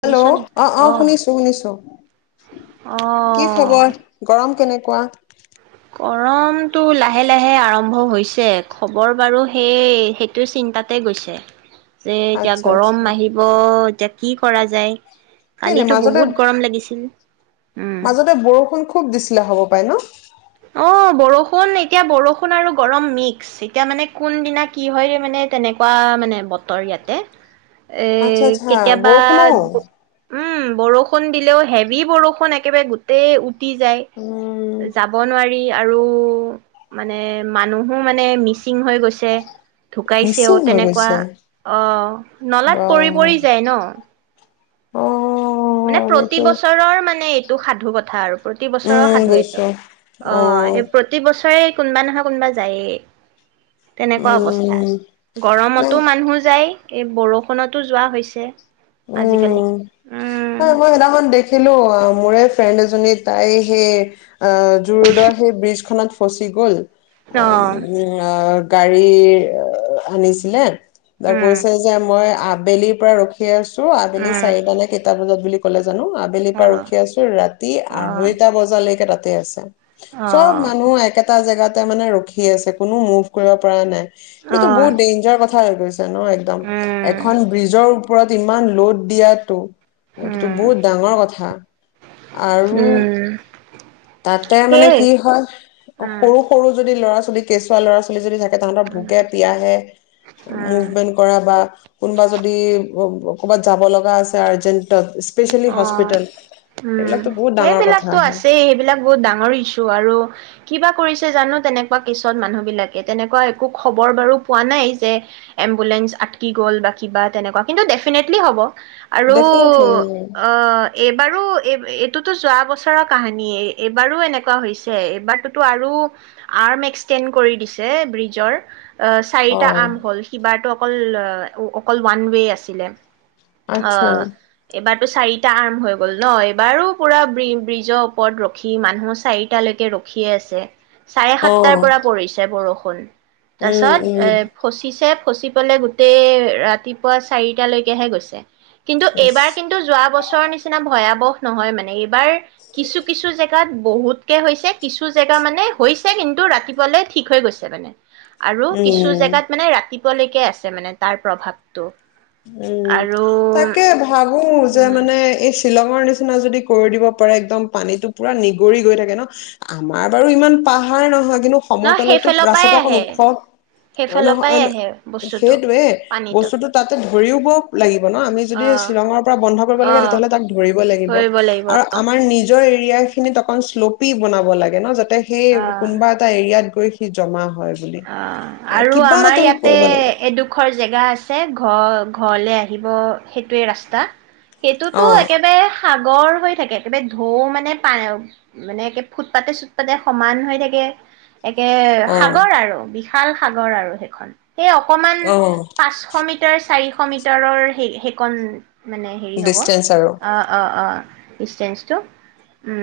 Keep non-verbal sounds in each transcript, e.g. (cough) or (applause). Hello শুনিছ নেকি? অ, অ', শুনিছো শুনিছো কি অ'। খবৰ? গৰম কেনেক কোৱা। গৰমটো লাহে লাহে আৰম্ভ হৈছে খবৰ বাৰু সেই সেইটো চিন্তাতে গৈছে। যে এতিয়া আচ্ছা গৰম আচ্ছা আহিব এতিয়া কি কৰা যায়? কেলে কালিতো মাজতে বহুত গৰম লাগিছিল। উম। মাজতে বৰষুণ খুব দিছিলে হ'ব পাৰে ন অ', বৰষুণ এতিয়া বৰষুণ আৰু গৰম মিক্স এতিয়া মানে কোনদিনা কি হয় মানে তেনেকুৱা মানে বতৰ ইয়াতে। এ আচ্ছা আচ্ছা কেতিয়াবা বৰষুণো উম, বৰষুণ দিলেও হেভি বৰষুণ একেবাৰে গোটেই তি উম যায় যাব কি আৰু মানে মানুহো মানে মিচিং হৈ গৈছে ঢুকাইছেও মিচিং হৈ তেনেকুৱা গৈছে অ', বা নলাত পৰি পৰি যায় ন'। অ'। মানে প্ৰতি সেইটো বছৰৰ মানে দুখ সাধু কথা আৰু প্ৰতি বছৰৰ উম সাধু এইটো বুজিছো অ এই প্ৰতি বছৰে কোনোবা নহয় কোনোবা যায়েই। তেনেকুৱা অৱস্থা উম নাই গৰমতো মানুহ যায় এই বৰষুণতো যোৱা হৈছে। আজিকালি অ উম হয় মই সেইদিনাখন দেখিলো মোৰে ফ্ৰেণ্ড এজনী তাই সেই অ জো ৰোডৰ সেই ব্ৰীজ খানাত ফচি গ'ল অ (inaudible) গাড়ীৰ আনিছিলে এ, উম কৈছে যে মই আ বেলিৰ পৰা ৰখি খে ত আবেলি উম চাৰিটা নে কেইটা বজাত বুলি জানো আবেলিৰ অ পৰা ৰখি আছো ৰাতি অ আঢ়ৈটা বজালৈকে তাত তে আছে। অ চব মানুহ একেটা জেগাত টা মানে ৰখি আছে। কোনো মুভ কৰিব পৰা নাই অ এইটো বহুত ডেইঞ্জাৰ কথা হয় গৈছে টেঙৰ একদম উম এখন ব্ৰিজৰ ওপৰত ইমান লোদ দিয়াতটো এইটোটো উম বহুত ডাঙৰ কথা, আৰু উম তাতে মানে সেই কি হয়, উম সৰু সৰু যদি ল'ৰা ছোৱালী, কেঁচুৱা ল'ৰা ছোৱালী যদি থাকে তাহাঁতৰ উম ভোকে পিয়াহে উম মুভমেণ্ট কৰা বা কোনোবা যদি ক'ৰবাত যাব লগা আছে আৰ্জেণ্টত অ উম বহুত ডাঙৰ কথা সেইবিলাকতো হয় আছেই সেইবিলাক বহুত ডাঙৰ ইছু আৰু কিবা কৰিছে জানো তেনেকুৱা কেছত মানুহ বিলাকে। তেনেকুৱা একো খবৰ বাৰু পোৱা নাই যে এম্বুলেন্ঞ্চ আটকি গ'ল বা কিবা তেনেকুৱা কিন্তু ডেফিনেটলি হ'ব। আৰু ডেফিনেটলি উ অ এইবাৰো এই এই এইটোতো যোৱা বছৰৰ কাহিনী। এইবাৰো এনেকুৱা হৈছে। এইবাৰতোতো আৰু আৰ্ম এক্সিডেণ্ট কৰি দিছে ব্ৰিজৰ। অ চাৰিটা আম অ হ'ল। সিবাৰটো অকল অকল ওৱান ৱে আছিলে অ আচ্ছা এইবাৰ চাৰিটা আৰ্ম হৈ গ'ল ন? এইবাৰো পুৰা ব্ৰিজ ব্ৰিজৰ ওপৰত ৰখি মানুহ চাৰিটালৈকে ৰখিয়ে আছে চাৰে অ সাতটাৰ পৰা পৰিছে বৰষুণ। কল তাৰ উম উম পিছত এ ফচিছে। ফচি পালে গোটেই ৰাতিপুৱা চাৰিটালৈকেহে গৈছে কিন্তু, ইছ এইবাৰ কিন্তু যোৱা বছৰৰ নিচিনা ভয়াৱহ নহয় মানে এই বাৰ কিছু-কিছু জেগাত বহুতকে হৈছে কিছু জেগা মানে হৈছে কিন্তু ৰাতিপুৱালে ঠিক হৈ গৈছে মানে আৰু কিছু উম জেগাত মানে ৰাতি লেকে আছে মানে তাৰ প্ৰভাৱতটো উম তাকে ভাবো যে উম, মানে শ্বিলঙৰ নিচিনা যদি কৰি দিব পাৰে একদম পানীটো পুৰা নিগৰি গৈ থাকে ন? আমাৰ বাৰু ইমান পাহাৰ নহয়। কিন্তু ন সমতলতো সেইফালৰ পৰাই ৰাস্তাটো অকণ আহে ওখ সেইফালৰ পৰাই নহয় আহে বস্তুটো। সেইটয়ে পানীটো বস্তুটো ধৰিবক লাগিব ব ন, আমি যদি অ', শ্বিলঙৰ পৰা বন্দ কৰিব লাগে, অ', তিতিয়াহলে তাক ধৰিব লাগিব। ধৰিব লাগিব আৰু আমাৰ নিজৰ এৰি- ৰিয়া খিনি অকন শ্লপি বনাব লাগে ন, যা তে সেই কোনোবা এটা এৰিয়াত গৈ- সি জমা- হয় বুলি অহ', আৰু কিবা আমাৰ এটাটো ইয়াতে কৰিব লাগিব এডোখৰ জেগা আছে ঘ ঘ ঘৰলৈ আহিব সেইটোৱে ৰাস্তা। সেইটোতো অ একেবাৰে সা- সাগৰ হৈ থাকে। একেবাৰে ঢৌ মানে পা মানে একে ফুটপাতে-চুটপাতে সমান হৈ থাকে। একাকে অ সাগ- অ বিশাল সাগৰ আৰু সেইখন। সেই অকনমান অ পাঁচশ মিটাৰ চাৰি- শ মিটাৰৰ সেই সেইকণ- মানে হেৰি হ'ব। ডিচটেন্স আৰু অহ অহ অহ। ডিষ্টেঞ্চতো।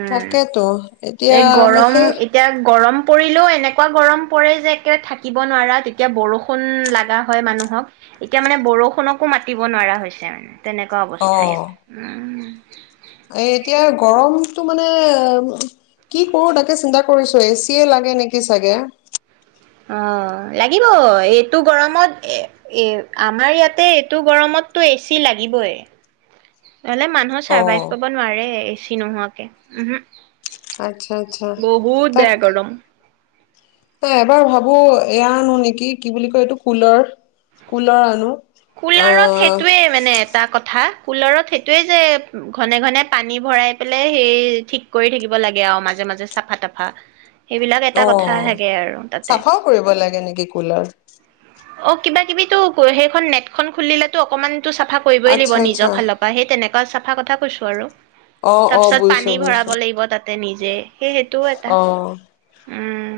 তাকেতো। এতিয়া এই গৰম সেই এতিয়া- গৰম পৰিলেও এনেকুৱা গৰম পৰে যে একেবাৰে থাকিব নোৱাৰা, তেতিয়া বৰষুণ লগা হয় মানুহক। এতিয়া মানে বৰষুণকো মাতিব নোৱাৰা হৈছে মানে। তেনেকুৱা অ অৱস্থা ইয়াত। উম', এই এতিয়া গৰমটো মানে কি কৰোঁ, তাকে চিন্তা কৰিছোঁ। এচিয়ে লাগে নেকি চাগে। অহ, লাগিব। এইটো গৰমত এ এ, আমাৰ ইয়াতে এইটো গৰমততো এচি লাগিবই। নহ'লে মানুহে অ চাৰ্ভাইভ কৰিব নোৱাৰে এ- চি নোহোৱাকে। উম হম। আচ্ছা আচ্ছা। তাক গৰম তে', এবাৰ ভাবোঁ এয়া আনু নেকি? কি বুলি কয় এইটো কুলৰ, কুলৰ আনু। কুলাৰত সেইটোৱে মানে এটা কথা। কুলাৰত সেইটোৱে যে, ঘনে ঘনে পানী ভৰাই পেলাই সেই ঠিক কৰি থাকিব লাগে আৰু মাজে মাজে চাফা-তাফা। অহ, চাফাও কৰিব লাগে নেকি কুলাৰ? অহ, কিবা কিবিতো ক সেইখন নেটখন খুলিলো অকনমান- তো চাফা কৰিবই আচ্ছা লাগিব আচ্ছা নিজৰ ফালৰ পৰা। সেই তেনেকুৱা চাপ- ফা কথা কৈছোঁ আৰু। অহ অহ, বুজিছোঁ বুজিছোঁ। তে নিজে- সেই সেইটোও এটা। উম।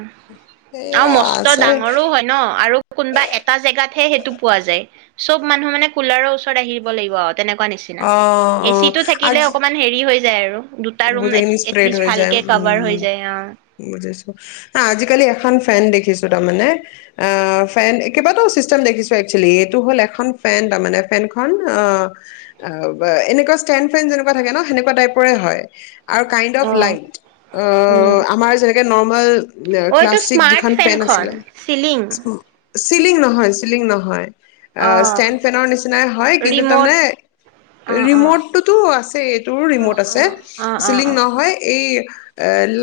আৰু সেয়া মস্ত আছে ডাঙৰো হয় ন আৰু কোনোবা এটা জেগাত হে সেইটো পোৱা যায় চব মানুহ মানে কুলাৰৰ ওচৰত আহিব লাগিব। তেনেকুৱা নিচিনা অ এচি টো থাকিলে অকমান হেৰি হৈ যায় আৰু দুটা ৰুম বুজখিন স্প্ৰেড এটলিষ্ট হৈ যায় ভালকে কাভাৰ হৈ যায় অ। উম বুজাইছো আ আজিকালি এখন ফেন দেখিছো তাৰমানে অ ফেন কেইবাটাও চিষ্টেম ফেন দেখিছো তাৰমানে একচুৱেলি এইটো হ'ল এখন ফেন তাৰমানে ফেনখনন অ এনেকুৱা ষ্টেণ্ড ফেন যেনেকুৱা থাকে ন সেনেকুৱা টাইপৰে হয়। (unintelligible) আৰু kind of O, light um. Normal এইটো ক্লাছিক স্মাৰ্ট যিখন ফেন ফেনখন আছিলে চিলিং চিলিং নহয় চিলিং নহয়। ষ্টেণ্ড ফেনৰ নিচিনাই হয় কিন্তু ৰিম'ট তাৰমানে অ', অ', অ', ৰিমটটোতো আছে এইটো ৰিমট অ', আছে অ', অ', চিলিং অ'। নহয় এই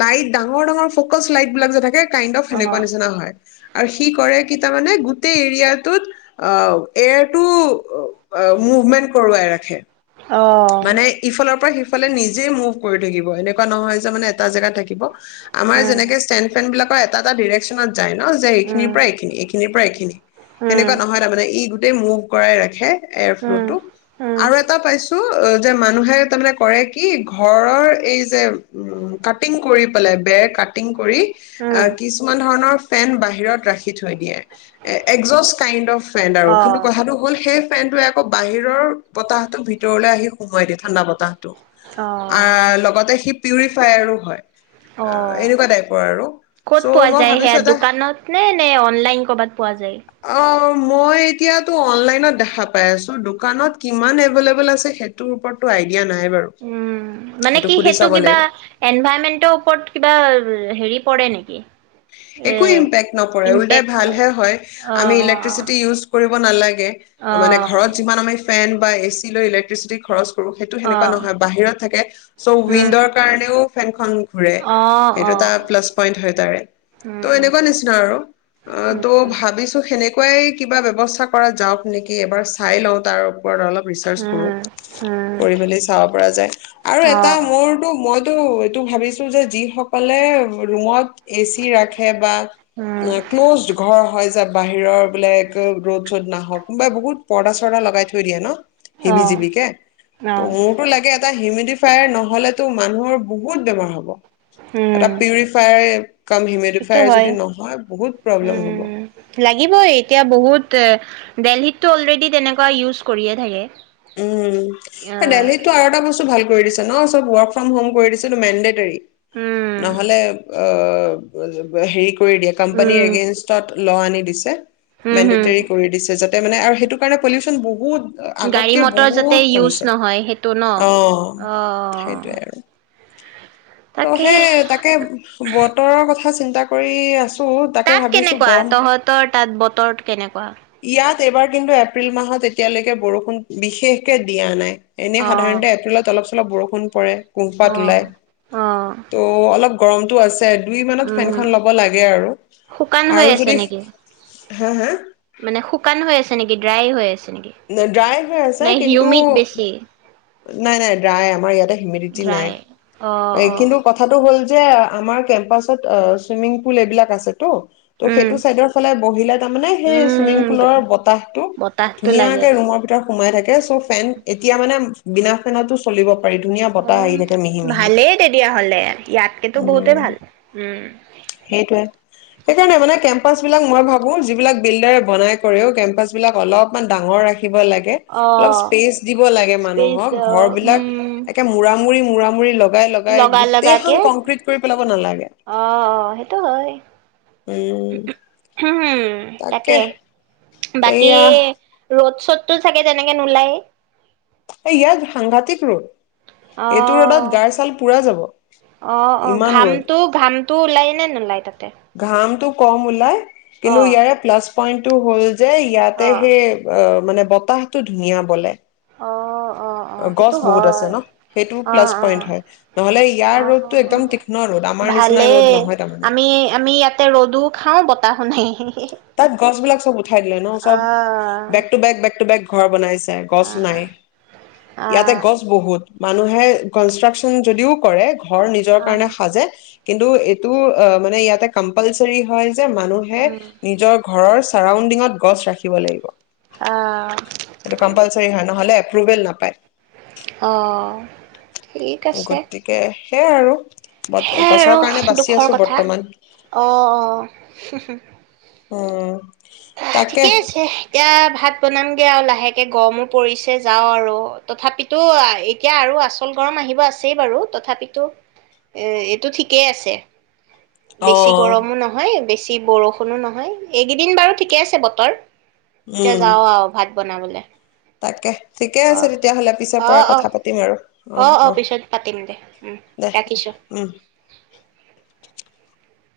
লাইট ডাঙৰ ডাঙৰ ফ'কচ লাইট বিলাক যে থাকে। কিণ্ড অফ যেনেকুৱা অ', অ', নিচনা হয়। আৰু সি কৰে কি তাৰমানে গোটেই এৰিয়াটোত অ এয়াৰটো মুভমেন্ট কৰোৱাই ৰাখে। মানে ইফালৰ পৰা সিফাল ফালে নিজেই মুভ কৰি থাকিব এনেকুৱা নহয় যে মানে এটা জেগা থাকিব আমাৰ উম, যেনেকে ষ্টেন ফেন বিলাক এটা এটা ডিৰেকচনত যায় ন যে এইখিনিৰ উম, পৰা এইখিনি এইখিনিৰ পৰা এইখিনি উম, সেনেকুৱা নহয় তাৰমানে ই গোট গোটই মুভ কৰাই ৰাখে। এয়াৰ ফ্লু উম, টো উম, আৰু এটা পাইছো। যে মানুহে তাৰানে কৰে কি ঘৰৰ এই যে কাটিং কৰি পেলাই বেৰ কাটিং কৰি আৰু উম, কিছুমান ধৰণৰ ফেন বাহিৰত ৰাখি থৈ দিয়ে একজষ্ট কাইণ্ড অফ। ফ্ৰেণ্ড আৰু কিন্তু অ', কথাটো হ'ল সেই পেনটটোে আকৌ বাহিৰৰ বতাহতো ভিতৰত ভিতৰলৈ আহি সমোয়ায় দে ঠাণ্ডা বতাহটো। আহ লগতে সি পিউৰিফায়াৰো হয় অ আহ এনেকুৱা টাইপৰ আৰু ক'ত চ' পোৱা মই যায় ভাবিছো সেয়া এটা দোকানত নে নে অনলাইন কৰ'বাত পোৱা যায় অ মই এতিয়াটো অনলাইনত দেখা পাই আছোঁ দোকানত কিমান এভেইলেবুল। আছে সেইৰ ওপৰতটোই। উম, মানে কি, সেইটো চাব কিবা, লাগিব। এনভাইমেন্টৰ ওপৰত, কিবা হেৰি। পৰে নেকি? এ একো ইম্পেক্ট নপৰে, উল্টাই ইম্পেক্ট অ', ভালহে হয়। আমি অ', ইলেক্ট্ৰিচিটি ইউজ কৰিব নালাগে। মানে অ', ঘৰত যিমান আমি, ফেন বা এ চি লৈ ইলেক্ট্ৰিচিটি খৰচ সেইটো সেনেকুৱা নহয়, বাহিৰত থাকে, চ' উম, উইণ্ডৰ কাৰণেও ফেনখন ঘুৰে, অ', সেইটো এটা অ', প্লাছ পইন্ট হয় তাৰে উম, ত' উম, এনেকুৱা নিচিনা আৰু অ', উম, উম, ত' ভাবিছো সেনে এনেকুৱাই কিবা ব্যৱস্থা কৰা যাওঁক নেকি, এবাৰ চাই লওঁ তাৰ ওপৰত অলপ ৰিচাৰ্চ কৰোঁ, উম, উম, কৰি মেলি চাব পৰা যায়, আৰু এটা অ', মোৰতো মই এইটো, এইটো ভাবিছোঁ যে যিসকলে ৰুমত ৰকী ৰাখে বা উম, ক্ল'জড ঘৰ হয় যে বাহিৰৰ বোলে গ ৰ'দ ৰ'দ নাহওঁক, কোনোবাই বহুত পৰ্দা চৰ্দা লগাই থৈ দিয়ে ন'? অ', হিবি-জিবিকে ত' অ', মোৰতো লাগে এটা হিউমিডিফায়াৰ নহলেতো মানুহৰ বহুত বেমাৰ হ'ব। এ উম, পিউৰিফায়াৰ। কম সেইটো হিউমেডিফায়াৰ হয়। যদি নহয় বহুত প্ৰব্লেম হ'ব উম, লাগিবই এতিয়া বহুত এ, দেলহীত টো অলৰেডী তেনেকুৱা ইউজ কৰিয়েই থাকে। উম, উম দেলহীতটো আৰু এটা বস্তুত ভাল কৰি দিছে ন'চব ৱৰ্ক ফ্ৰম হোম কৰি দিছে, এইটো মেণ্ডেটাৰী উম নহলে অ', হেৰি কৰি দিয়ে কোম্পানীৰ উম এগেইনষ্টত ল আনি দিছে। হম হম মেণ্ডেটাৰী কৰি দিছে যাতে তাৰ মানে আৰু সেইটো কাৰণে পলিউশ্যন বহুত আগত ত যাতে ইউজ নহয়, সেইটো ন', অ' সেইটোৱে আৰু ত' তাকে সেই তাকে, বতৰৰ কথা চিন্তা কৰি আছোঁ তাত কেনেকুৱা? তহঁতৰ তাত বতৰ কেনেকুৱা? ইয়াত এইবাৰ কিন্তু এপ্ৰিল মাহত, এতিয়ালৈকে, বৰষুণ বিশেষকে দিয়া নাই। এনেই অ সাধাৰণতে এপ্ৰিলত অলপ অলপ বৰষুণ পৰে অ কোহপাত ওলাই অ ত অলপ গৰমটো আছে দে দুই মানত উম ফেনখন লব লাগে আৰু শুকান হৈ আৰু আছে যদি নেকি হা হা মানে শুকান হৈ আছে নেকি ড্ৰাই হৈ আছে নেকি ড্ৰাই হৈ আছে নাই কিন্তু হিউমিড বেছি নাই নাই ড্ৰাই আমাৰ ইয়াতে হিমিডিটি নাই ড্ৰাই অ অ কিন্তু কথাটো হ'ল যে আমাৰ কেম্পাচত অ চুইমিং পুল এইবিলাক আছে ত ত' উম সেইটো চাইদৰ ফালে বহিলে তামানে সেই চুইমিং উম পুলৰ বতাহ টো বতাহটো ধুনীয়াকে লাগে ৰুমৰ ভিতৰত সোমাই থাকে এ চফ ফেন এতিয়া মানে বিনা ফেনটো চলিব পাৰি ধুনীয়া অ বতাহ আহি থাকে মিহি মিহি ভালেই তেতিয়া হলে ইয়াত কেতো বহুতে উম। ভাল উম ফ'ৰ্চ বিলাক মই ভাবো যি বিলাক বিল্ডাৰে বনাই কৰেও কেম্পাছ বিলাক অলপমান ডাঙৰ ৰাখ দিব লাগে অলপ অ', ইছপেচ দিব লাগে মানুহ স্পেচ ঘৰ বিলাক উম, একে মুৰা মুৰি মুৰি মুৰা মুৰি লগ লগা লগাকে পেলাব নালাগে অ সেইটো হয় উম উ তাকে বাকী এইয়া ৰ'দ চত টো চাগে তেনেকে নোলায়ে এই ইয়াত সাংঘাটিক ৰ'দ অ এইটো ৰ'দত গাৰ ছাল পুৰা যাব আহ অ ইমান ৰ'দ ঘামটো ঘামটো ওলাই নে নোলাই তাতে ঘামটো কম ওলাই কিন্তু অ', ইয়াৰে পলাচ পইণ্ট টো হ'ল যে ইয়াতে অ', হে মানে বতাহতটো ধুনীয়া বলে অ', অ অ গছ সেইটো বহুত আছে হয় ন সেইটো অ প্লাছ অ পইন্ট হয় নহ'লে ইয়াৰ অ ৰ'দটো একদম তীক্ষ্ণ ৰ'দ আমাৰ নিচিনা ৰ'দ ভালেই নহয় তাৰমানে আমি আমি ইয়াতে ৰ'দো খাওঁ বতাহ হুনে তাত গছ- বিলাক চব উঠাই দিলে ন', চব। আহ বেক-টো -বেক, বেক-টু -বেক। ঘৰ বনাই গছ আহ নাই ইয়াতে আহ গছ বহুত মানুহে কনষ্ট্ৰাকচন যদিও কৰে ঘৰ নিজৰ আহ কাৰণে সাজে কিন্তু এইটো অ মানে ইয়াতে কম্পালচাৰী হয় যে মানুহে উম ঘৰৰ ছাৰাউণ্ডিঙত গছ ৰাখিব লাগিব। আহ এইটো কম্পালচৰি হয়, নহ'লে- এপ্ৰভেল নাপায় অ', - গতিকে সেইয়া আৰু সেইয়াই গছৰ কাৰণে আৰু বাচি দুখৰ আছো কথা বৰ্তমান অ অ উম অ তাকে ঠিকে আছে এয়া ভাত বনামগে আৰু লাহেকে, গৰমো পৰিছে যাওঁ আৰু তথাপিতো এতিয়া আৰু আচল গৰম আহিব আছেই বাৰু তথাপিতো এ', - -এইটো ঠিকেই আছে। অ বেছি গৰমো নহয়, বেছি অতি বৰষুণো নহয় এইকেইদিন বাৰু ঠিকে আছে বতৰ এতিয়া উম যাও আৰু ভাত বনাবলে তাকে ঠিকে আছে অ', তেতিয়াহ'লে পিছৰ অ', পৰাই অ', কথা পাতিম আৰু অ অ পিছত পাতিম দে উম দে দে ৰাখিছো উম